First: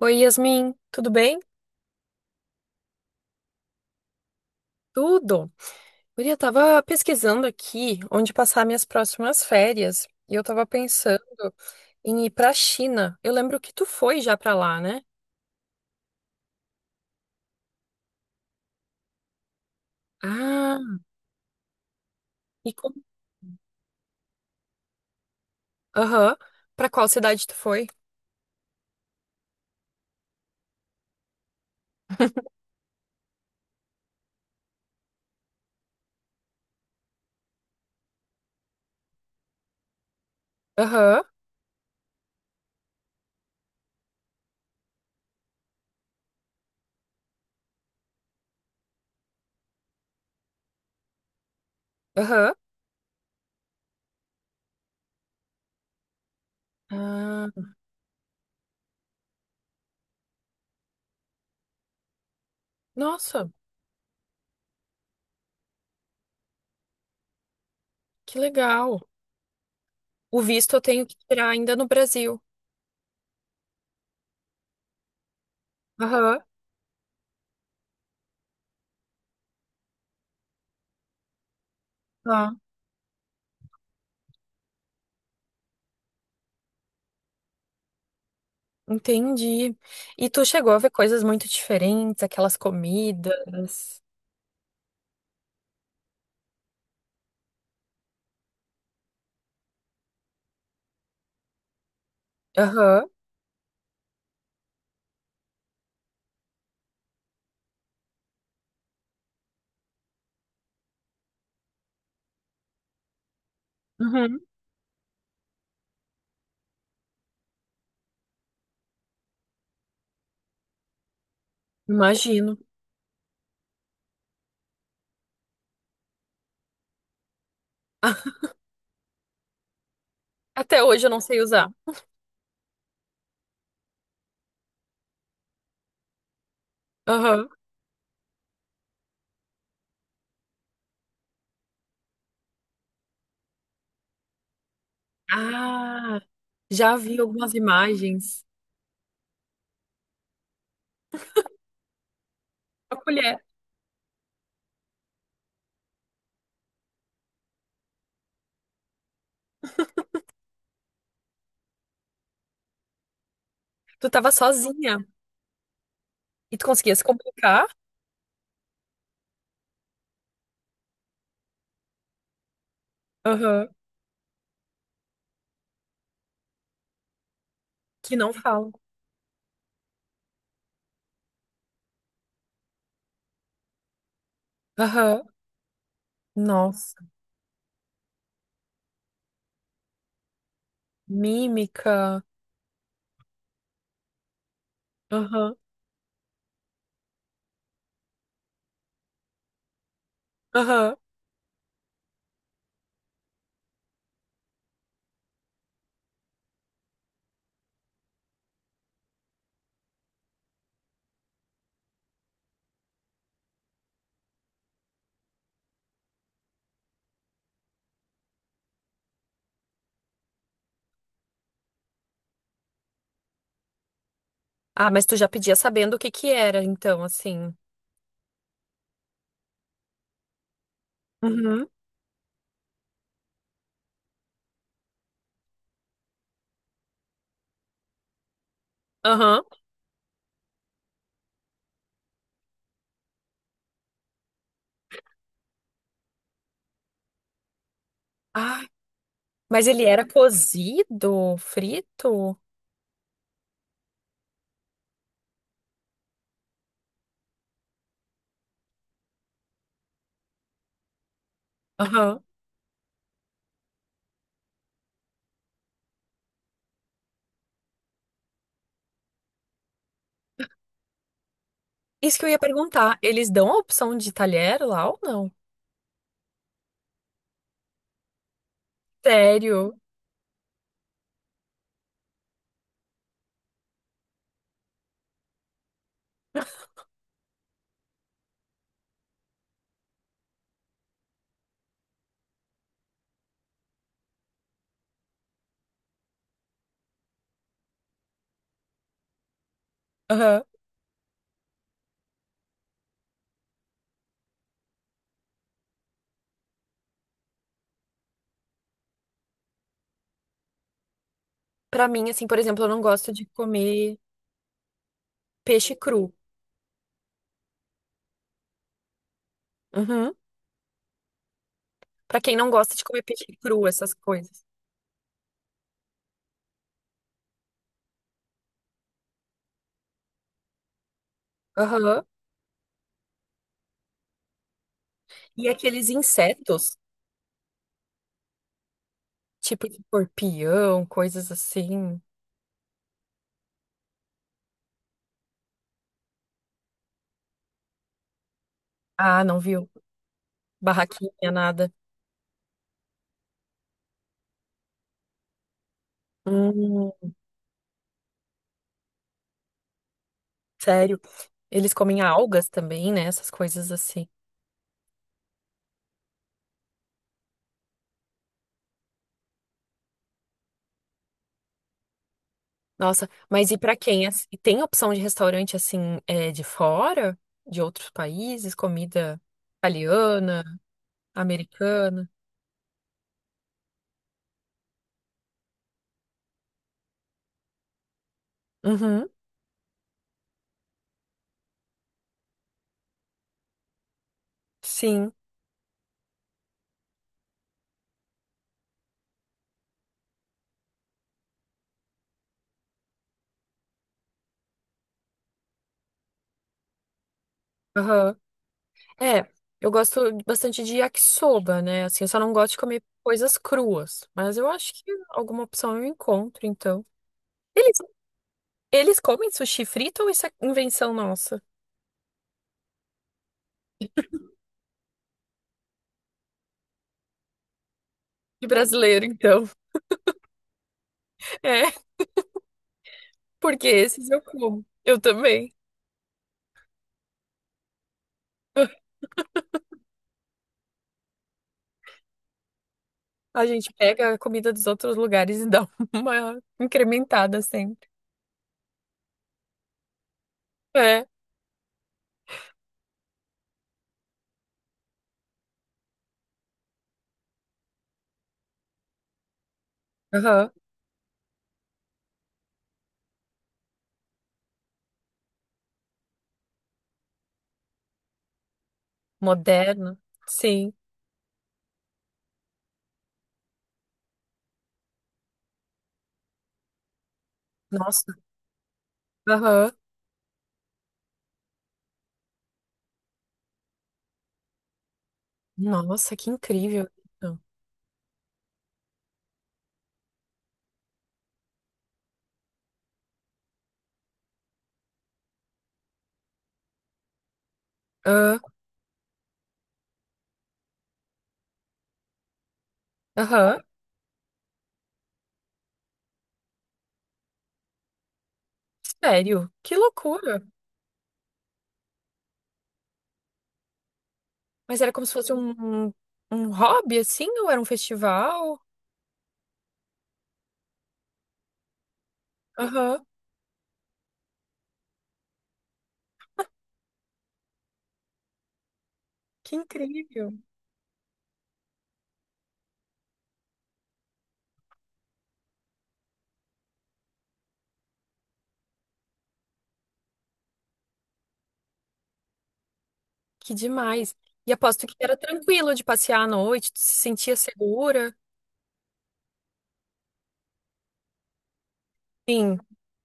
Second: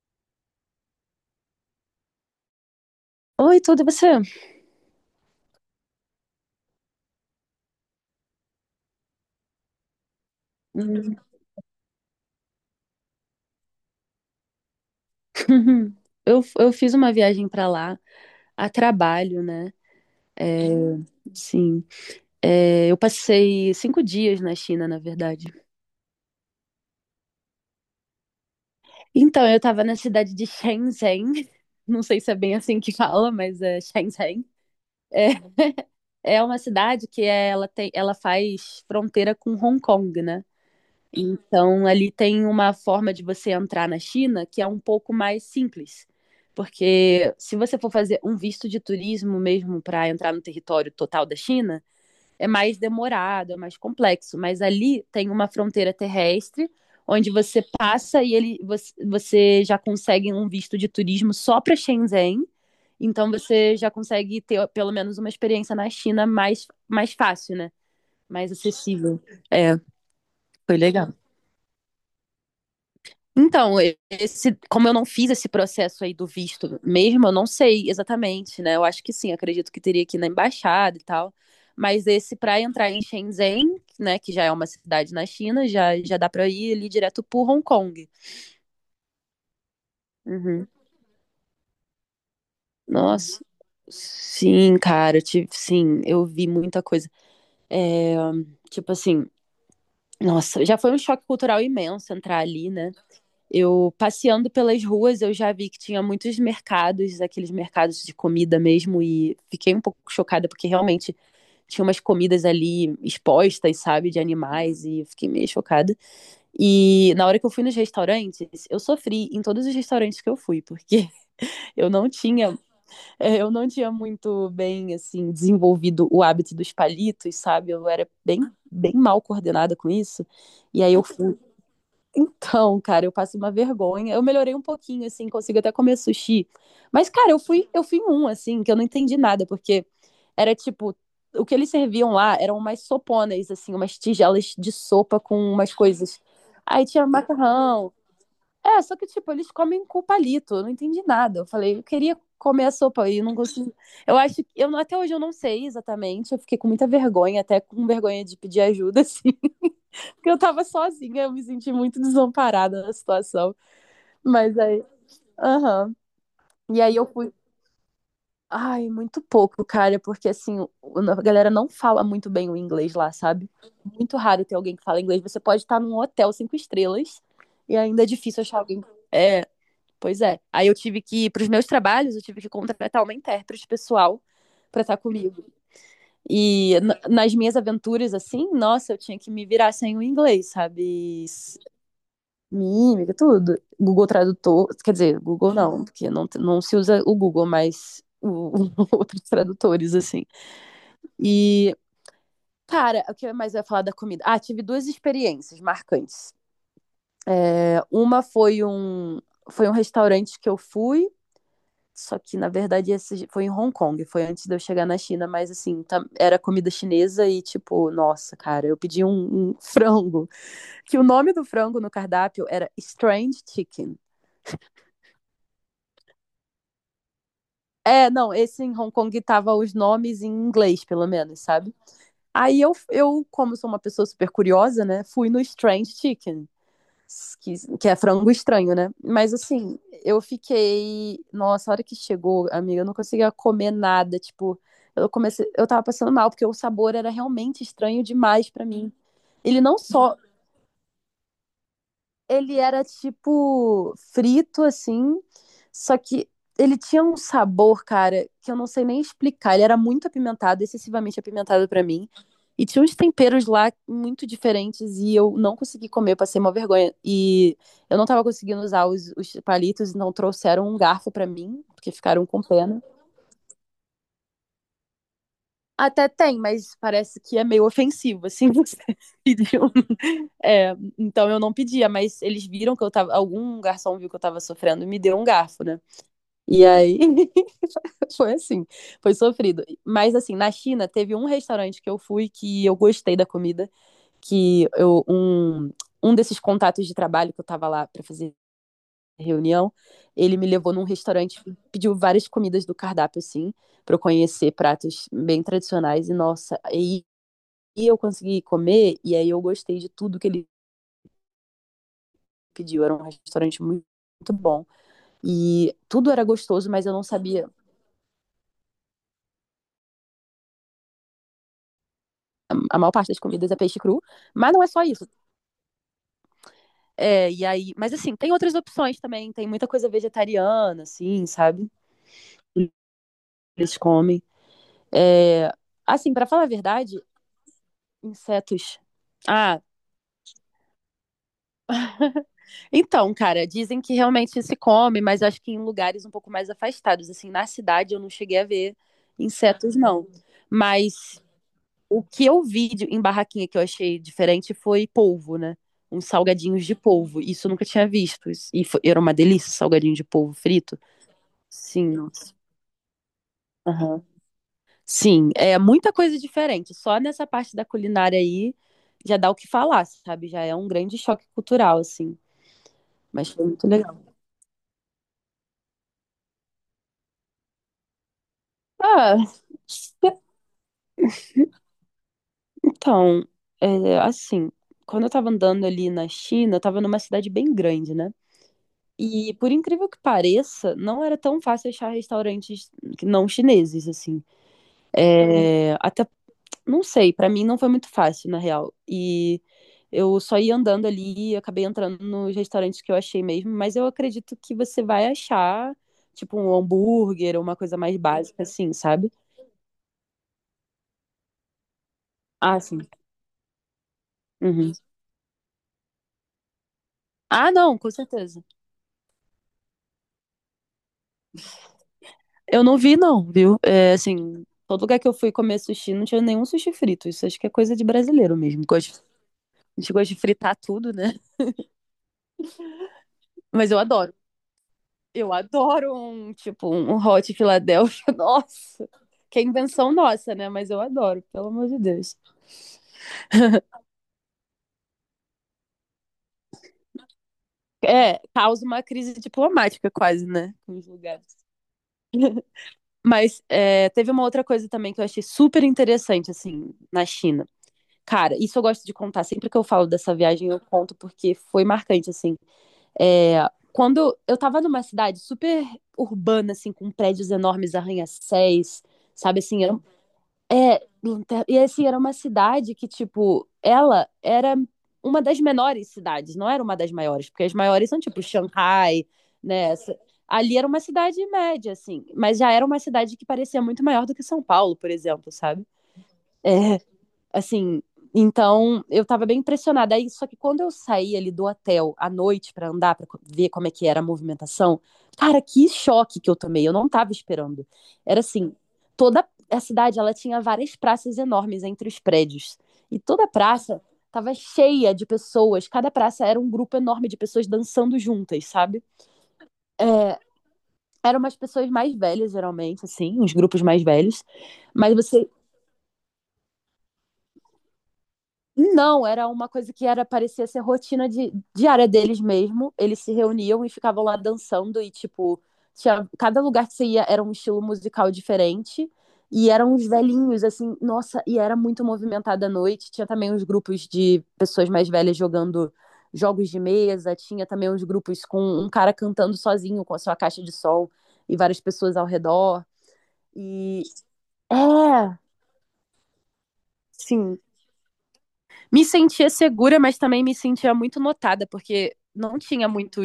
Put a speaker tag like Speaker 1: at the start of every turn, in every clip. Speaker 1: Oi, Yasmin, tudo bem?
Speaker 2: Oi, tudo e você?
Speaker 1: Tudo. Guria, eu tava pesquisando aqui onde passar minhas próximas férias e eu tava
Speaker 2: Hum.
Speaker 1: pensando em ir pra China. Eu lembro que tu foi já pra lá, né?
Speaker 2: Eu fiz uma viagem pra lá a trabalho, né? É,
Speaker 1: Ah,
Speaker 2: sim.
Speaker 1: e
Speaker 2: É, eu
Speaker 1: como?
Speaker 2: passei 5 dias na China, na verdade.
Speaker 1: Aham. Pra qual cidade tu foi?
Speaker 2: Então, eu tava na cidade de Shenzhen. Não sei se é bem assim que fala, mas é Shenzhen. É, é uma cidade que é, ela tem, ela faz fronteira com Hong Kong, né?
Speaker 1: Aham,
Speaker 2: Então, ali tem uma forma de você entrar na China que é um pouco mais simples. Porque se você for fazer um visto de turismo mesmo para entrar no território total da China, é
Speaker 1: aham.
Speaker 2: mais demorado, é mais complexo. Mas ali tem uma fronteira terrestre onde
Speaker 1: Ah,
Speaker 2: você passa e ele, você, você já consegue um visto de turismo só para Shenzhen. Então
Speaker 1: nossa,
Speaker 2: você já consegue ter pelo menos uma experiência na China mais, mais fácil, né?
Speaker 1: que
Speaker 2: Mais
Speaker 1: legal.
Speaker 2: acessível. É,
Speaker 1: O visto
Speaker 2: foi
Speaker 1: eu tenho
Speaker 2: legal.
Speaker 1: que tirar ainda no Brasil.
Speaker 2: Então, esse, como eu não fiz esse processo aí do
Speaker 1: Aham,
Speaker 2: visto mesmo, eu não sei exatamente, né? Eu acho que sim, acredito que teria que ir na embaixada e tal. Mas esse
Speaker 1: tá.
Speaker 2: para entrar em Shenzhen, né, que já é uma cidade na China, já, já dá para ir ali direto pro Hong Kong.
Speaker 1: Entendi. E tu
Speaker 2: Uhum.
Speaker 1: chegou a ver coisas muito diferentes, aquelas
Speaker 2: Nossa,
Speaker 1: comidas.
Speaker 2: sim, cara, eu tive, sim, eu vi muita coisa. É, tipo assim, nossa, já foi um choque cultural imenso entrar ali, né?
Speaker 1: Aham.
Speaker 2: Eu passeando pelas ruas, eu já vi que tinha muitos mercados, aqueles mercados de comida mesmo, e fiquei um pouco chocada porque realmente tinha umas comidas ali expostas, sabe, de
Speaker 1: Uhum.
Speaker 2: animais, e eu fiquei meio chocada. E na hora que eu fui nos restaurantes, eu sofri em todos os restaurantes que eu fui, porque eu não
Speaker 1: Imagino.
Speaker 2: tinha, eu não tinha muito bem, assim, desenvolvido o hábito dos palitos, sabe? Eu era bem, bem mal coordenada com isso.
Speaker 1: Até
Speaker 2: E aí eu
Speaker 1: hoje eu não
Speaker 2: fui,
Speaker 1: sei usar.
Speaker 2: então, cara, eu passo uma vergonha. Eu melhorei um pouquinho, assim, consigo até comer sushi. Mas, cara,
Speaker 1: Aham.
Speaker 2: eu fui em um, assim, que eu não entendi nada, porque era tipo, o que eles serviam lá eram umas soponas, assim, umas tigelas de sopa com umas
Speaker 1: Ah,
Speaker 2: coisas. Aí
Speaker 1: já
Speaker 2: tinha
Speaker 1: vi algumas
Speaker 2: macarrão.
Speaker 1: imagens.
Speaker 2: É, só que, tipo, eles comem com palito. Eu não entendi nada. Eu falei, eu queria comer a
Speaker 1: A
Speaker 2: sopa e não
Speaker 1: colher.
Speaker 2: consegui. Eu acho que, eu, até hoje eu não sei exatamente. Eu fiquei com muita vergonha, até com vergonha de pedir ajuda, assim. Porque eu tava sozinha, eu me senti muito desamparada na situação.
Speaker 1: Tu tava
Speaker 2: Mas aí,
Speaker 1: sozinha
Speaker 2: aham.
Speaker 1: e tu
Speaker 2: E
Speaker 1: conseguia
Speaker 2: aí
Speaker 1: se
Speaker 2: eu fui.
Speaker 1: comunicar?
Speaker 2: Ai, muito pouco, cara, porque assim, a galera não fala muito bem o inglês lá, sabe?
Speaker 1: Aham.
Speaker 2: Muito raro ter alguém que fala inglês. Você pode estar num hotel 5 estrelas e ainda é
Speaker 1: Que não
Speaker 2: difícil achar
Speaker 1: fala.
Speaker 2: alguém. É, pois é. Aí eu tive que, pros meus trabalhos, eu tive que contratar uma intérprete pessoal pra estar
Speaker 1: Aham.
Speaker 2: comigo. E
Speaker 1: Nossa.
Speaker 2: nas minhas aventuras, assim, nossa, eu tinha que me virar sem o inglês, sabe?
Speaker 1: Mímica.
Speaker 2: Mímica, tudo. Google Tradutor, quer dizer, Google
Speaker 1: Aham.
Speaker 2: não, porque não, não se usa o Google, mas outros tradutores, assim.
Speaker 1: Aham.
Speaker 2: E, cara, o que mais eu ia falar da comida? Ah, tive duas experiências marcantes. É, uma foi um restaurante que eu fui, só que, na verdade, esse foi em Hong Kong, foi antes de eu chegar na China, mas, assim, era comida chinesa e, tipo, nossa, cara, eu pedi um frango, que o nome do frango no cardápio era Strange Chicken.
Speaker 1: Ah, mas tu já pedia sabendo o que que era, então, assim.
Speaker 2: É, não, esse em Hong Kong tava os nomes em inglês, pelo menos,
Speaker 1: Uhum.
Speaker 2: sabe? Aí eu como sou uma pessoa super curiosa, né, fui no Strange Chicken, que é frango estranho, né? Mas
Speaker 1: Aham.
Speaker 2: assim, eu fiquei. Nossa, a hora que chegou, amiga, eu não conseguia comer nada. Tipo, eu comecei. Eu tava passando mal, porque o sabor era realmente estranho demais
Speaker 1: Ah,
Speaker 2: pra mim. Ele
Speaker 1: mas
Speaker 2: não
Speaker 1: ele era
Speaker 2: só
Speaker 1: cozido, frito?
Speaker 2: ele era tipo frito assim, só que ele tinha um sabor, cara, que eu não sei nem explicar. Ele era muito apimentado, excessivamente apimentado pra mim.
Speaker 1: Aham.
Speaker 2: E tinha uns temperos lá muito diferentes e eu não consegui comer, eu passei uma vergonha. E eu não tava conseguindo usar os palitos, então trouxeram um garfo pra mim, porque
Speaker 1: Isso
Speaker 2: ficaram
Speaker 1: que eu ia
Speaker 2: com pena.
Speaker 1: perguntar. Eles dão a opção de talher lá ou não?
Speaker 2: Até tem, mas parece que é meio ofensivo, assim, você pedir um.
Speaker 1: Sério?
Speaker 2: É, então eu não pedia, mas eles viram que eu tava. Algum garçom viu que eu tava sofrendo e me deu um garfo, né? E aí foi assim, foi sofrido. Mas assim, na China teve um restaurante que eu fui que eu gostei da comida, que eu, um desses contatos de trabalho que eu tava lá para fazer reunião, ele me levou num restaurante, pediu várias comidas do cardápio, assim, para eu conhecer pratos bem tradicionais. E nossa, aí eu consegui comer, e aí eu gostei de tudo que ele
Speaker 1: Pra mim, assim, por exemplo, eu não
Speaker 2: pediu. Era um
Speaker 1: gosto de
Speaker 2: restaurante muito,
Speaker 1: comer
Speaker 2: muito bom.
Speaker 1: peixe
Speaker 2: E tudo
Speaker 1: cru.
Speaker 2: era gostoso, mas eu não sabia.
Speaker 1: Uhum. Pra quem não gosta
Speaker 2: A
Speaker 1: de
Speaker 2: maior
Speaker 1: comer
Speaker 2: parte das
Speaker 1: peixe
Speaker 2: comidas é
Speaker 1: cru,
Speaker 2: peixe
Speaker 1: essas
Speaker 2: cru,
Speaker 1: coisas.
Speaker 2: mas não é só isso. É, e aí, mas assim, tem outras opções também, tem muita coisa vegetariana, assim, sabe?
Speaker 1: Aham.
Speaker 2: Eles comem.
Speaker 1: E
Speaker 2: É,
Speaker 1: aqueles
Speaker 2: assim, para falar a
Speaker 1: insetos,
Speaker 2: verdade, insetos. Ah,
Speaker 1: tipo de escorpião, coisas assim.
Speaker 2: então, cara, dizem que realmente se come, mas eu acho que em lugares um pouco mais afastados, assim, na cidade eu não cheguei a ver
Speaker 1: Ah, não viu?
Speaker 2: insetos, não. Mas
Speaker 1: Barraquinha, nada.
Speaker 2: o que eu vi em barraquinha que eu achei diferente foi polvo, né? Uns salgadinhos de
Speaker 1: Hum,
Speaker 2: polvo. Isso eu nunca tinha visto. E era uma delícia, salgadinho de polvo frito.
Speaker 1: sério. Eles
Speaker 2: Sim,
Speaker 1: comem
Speaker 2: nossa.
Speaker 1: algas também, né? Essas coisas
Speaker 2: Aham.
Speaker 1: assim.
Speaker 2: Sim, é muita coisa diferente. Só nessa parte da culinária aí já dá o que falar, sabe? Já é um grande choque cultural, assim.
Speaker 1: Nossa,
Speaker 2: Mas foi
Speaker 1: mas e
Speaker 2: muito
Speaker 1: pra
Speaker 2: legal.
Speaker 1: quem? E tem opção de restaurante assim, é, de fora? De outros países? Comida
Speaker 2: Ah,
Speaker 1: italiana, americana?
Speaker 2: então, é, assim, quando eu tava andando ali na China, eu tava numa cidade bem grande, né?
Speaker 1: Uhum.
Speaker 2: E por incrível que pareça, não era tão fácil achar restaurantes não chineses, assim.
Speaker 1: Sim.
Speaker 2: É, até, não sei, pra mim não foi muito fácil, na real. E eu só ia andando ali e acabei entrando nos restaurantes que eu achei mesmo, mas eu acredito que você vai achar, tipo, um hambúrguer ou uma coisa mais
Speaker 1: Aham.
Speaker 2: básica, assim, sabe?
Speaker 1: É, eu gosto bastante de yakisoba, né? Assim, eu só não gosto de
Speaker 2: Ah, sim.
Speaker 1: comer coisas cruas, mas eu
Speaker 2: Uhum.
Speaker 1: acho que alguma opção eu encontro, então.
Speaker 2: Ah, não,
Speaker 1: Eles,
Speaker 2: com certeza.
Speaker 1: eles comem sushi frito ou isso é invenção nossa?
Speaker 2: Eu não vi, não, viu? É, assim, todo lugar que eu fui comer sushi não tinha nenhum sushi frito. Isso acho que é coisa de brasileiro
Speaker 1: De
Speaker 2: mesmo.
Speaker 1: brasileiro, então.
Speaker 2: A gente gosta de fritar tudo, né?
Speaker 1: É, porque
Speaker 2: Mas eu
Speaker 1: esses
Speaker 2: adoro.
Speaker 1: eu como. Eu
Speaker 2: Eu
Speaker 1: também.
Speaker 2: adoro um, tipo, um hot Philadelphia. Nossa, que é invenção nossa, né? Mas eu adoro, pelo amor de Deus.
Speaker 1: A gente pega a comida dos outros lugares e dá uma incrementada sempre.
Speaker 2: É, causa uma crise diplomática quase, né? Com os
Speaker 1: É.
Speaker 2: lugares. Mas é, teve uma outra coisa também que eu achei super interessante, assim, na China. Cara, isso eu gosto de contar. Sempre que eu falo dessa viagem,
Speaker 1: Aham.
Speaker 2: eu conto porque foi marcante, assim. É, quando eu tava numa cidade super urbana, assim, com prédios enormes, arranha-céus, sabe, assim, era, um,
Speaker 1: Moderno. Sim.
Speaker 2: é, e assim, era uma cidade que, tipo, ela era uma das menores cidades, não era uma das maiores, porque as maiores são,
Speaker 1: Nossa.
Speaker 2: tipo, Xangai,
Speaker 1: Aham.
Speaker 2: né, ali era uma cidade média, assim, mas já era uma cidade que parecia muito maior do que São Paulo, por exemplo, sabe?
Speaker 1: Nossa, que
Speaker 2: É,
Speaker 1: incrível.
Speaker 2: assim, então eu tava bem impressionada. Aí, só que quando eu saí ali do hotel à noite pra andar, pra ver como é que era a movimentação, cara, que choque que eu tomei. Eu não tava esperando. Era
Speaker 1: Ah,
Speaker 2: assim, toda a cidade, ela tinha várias praças enormes entre os prédios. E toda a
Speaker 1: aham.
Speaker 2: praça tava cheia de pessoas. Cada praça era um grupo enorme de pessoas dançando juntas, sabe?
Speaker 1: Sério. Que
Speaker 2: É,
Speaker 1: loucura.
Speaker 2: eram umas pessoas mais velhas, geralmente, assim, uns grupos mais velhos.
Speaker 1: Mas era
Speaker 2: Mas
Speaker 1: como se
Speaker 2: você.
Speaker 1: fosse um, um um hobby, assim, ou era um festival?
Speaker 2: Não, era uma coisa que era parecia ser rotina diária deles mesmo. Eles
Speaker 1: Aham.
Speaker 2: se reuniam e ficavam lá dançando e tipo, tinha, cada lugar que você ia era um estilo musical diferente e
Speaker 1: Que
Speaker 2: eram uns
Speaker 1: incrível.
Speaker 2: velhinhos assim, nossa, e era muito movimentada a noite. Tinha também uns grupos de pessoas mais velhas jogando jogos de mesa, tinha também uns grupos com um cara cantando sozinho com a sua caixa de som e várias pessoas ao redor.
Speaker 1: Que
Speaker 2: E
Speaker 1: demais. E aposto que
Speaker 2: é,
Speaker 1: era tranquilo de passear à noite, tu se sentia
Speaker 2: sim,
Speaker 1: segura.
Speaker 2: me sentia segura, mas também me sentia muito notada, porque não
Speaker 1: Sim,
Speaker 2: tinha muitas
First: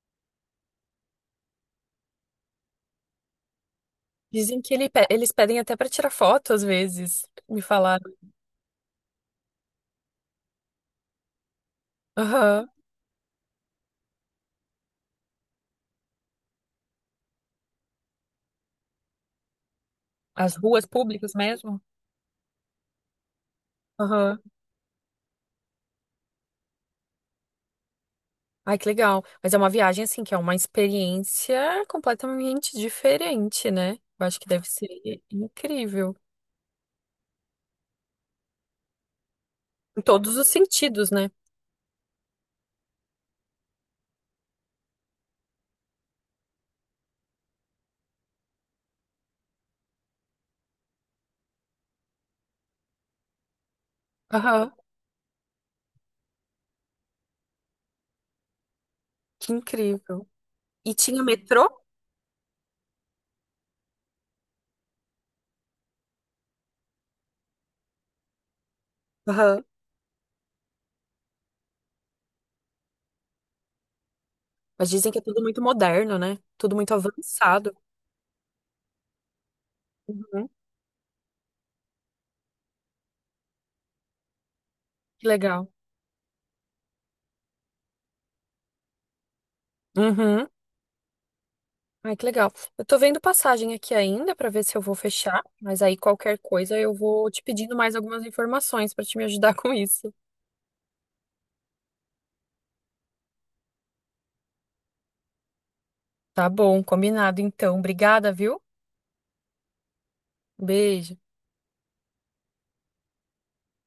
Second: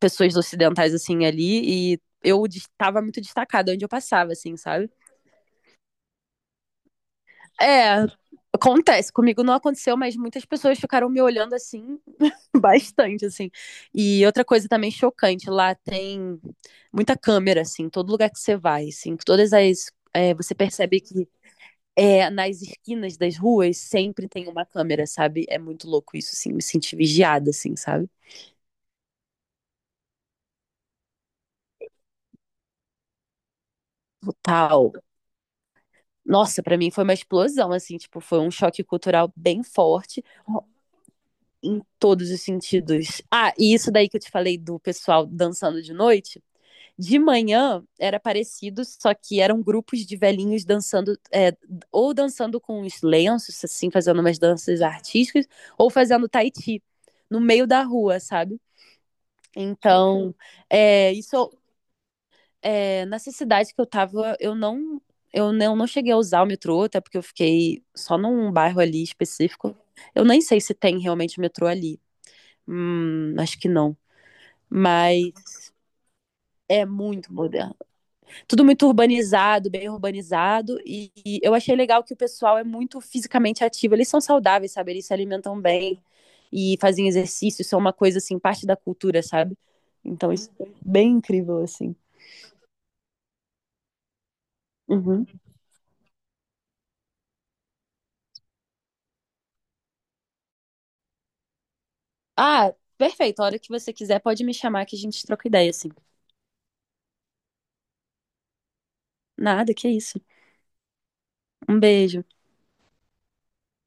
Speaker 2: pessoas ocidentais assim ali e eu estava muito destacada onde eu passava, assim,
Speaker 1: dizem que
Speaker 2: sabe?
Speaker 1: eles pedem até para tirar foto às vezes, me
Speaker 2: É,
Speaker 1: falaram.
Speaker 2: acontece. Comigo não aconteceu, mas muitas pessoas ficaram me olhando assim,
Speaker 1: Aham.
Speaker 2: bastante, assim. E outra coisa também chocante, lá tem muita câmera, assim, todo lugar que você vai, assim, todas as. É, você
Speaker 1: As ruas
Speaker 2: percebe que
Speaker 1: públicas mesmo?
Speaker 2: é, nas esquinas das ruas sempre
Speaker 1: Aham.
Speaker 2: tem uma câmera, sabe? É muito louco isso, assim, me senti vigiada, assim, sabe?
Speaker 1: Ai, que legal. Mas é uma viagem, assim, que é uma experiência completamente diferente, né? Eu acho que deve ser
Speaker 2: Total.
Speaker 1: incrível.
Speaker 2: Nossa, pra mim foi uma explosão, assim, tipo, foi um choque cultural bem
Speaker 1: Em
Speaker 2: forte
Speaker 1: todos os sentidos, né?
Speaker 2: em todos os sentidos. Ah, e isso daí que eu te falei do pessoal dançando de noite, de manhã era parecido, só que eram grupos de velhinhos dançando, é, ou dançando com os lenços, assim, fazendo umas
Speaker 1: Aham.
Speaker 2: danças artísticas, ou fazendo tai chi no meio da rua, sabe?
Speaker 1: Que incrível.
Speaker 2: Então,
Speaker 1: E
Speaker 2: é,
Speaker 1: tinha
Speaker 2: isso
Speaker 1: metrô?
Speaker 2: é, nessa cidade que eu tava, eu não, não cheguei a usar o metrô, até porque eu fiquei só num bairro ali
Speaker 1: Aham.
Speaker 2: específico. Eu nem sei se tem realmente metrô ali. Acho que não.
Speaker 1: Mas dizem que
Speaker 2: Mas
Speaker 1: é tudo muito moderno, né? Tudo
Speaker 2: é
Speaker 1: muito
Speaker 2: muito moderno.
Speaker 1: avançado.
Speaker 2: Tudo muito urbanizado, bem
Speaker 1: Uhum.
Speaker 2: urbanizado. E eu achei legal que o pessoal é muito fisicamente ativo. Eles são saudáveis, sabe? Eles se
Speaker 1: Que
Speaker 2: alimentam
Speaker 1: legal.
Speaker 2: bem e fazem exercício. Isso é uma coisa, assim, parte da cultura, sabe? Então,
Speaker 1: Uhum.
Speaker 2: isso é bem incrível, assim.
Speaker 1: Ai, que legal. Eu tô vendo passagem aqui ainda pra ver se eu vou
Speaker 2: Uhum.
Speaker 1: fechar, mas aí qualquer coisa eu vou te pedindo mais algumas informações pra te me ajudar com isso.
Speaker 2: Ah, perfeito. A hora que você quiser, pode me chamar que a gente troca ideia, assim.
Speaker 1: Tá bom, combinado então. Obrigada, viu?
Speaker 2: Nada, que isso.
Speaker 1: Beijo.
Speaker 2: Um beijo.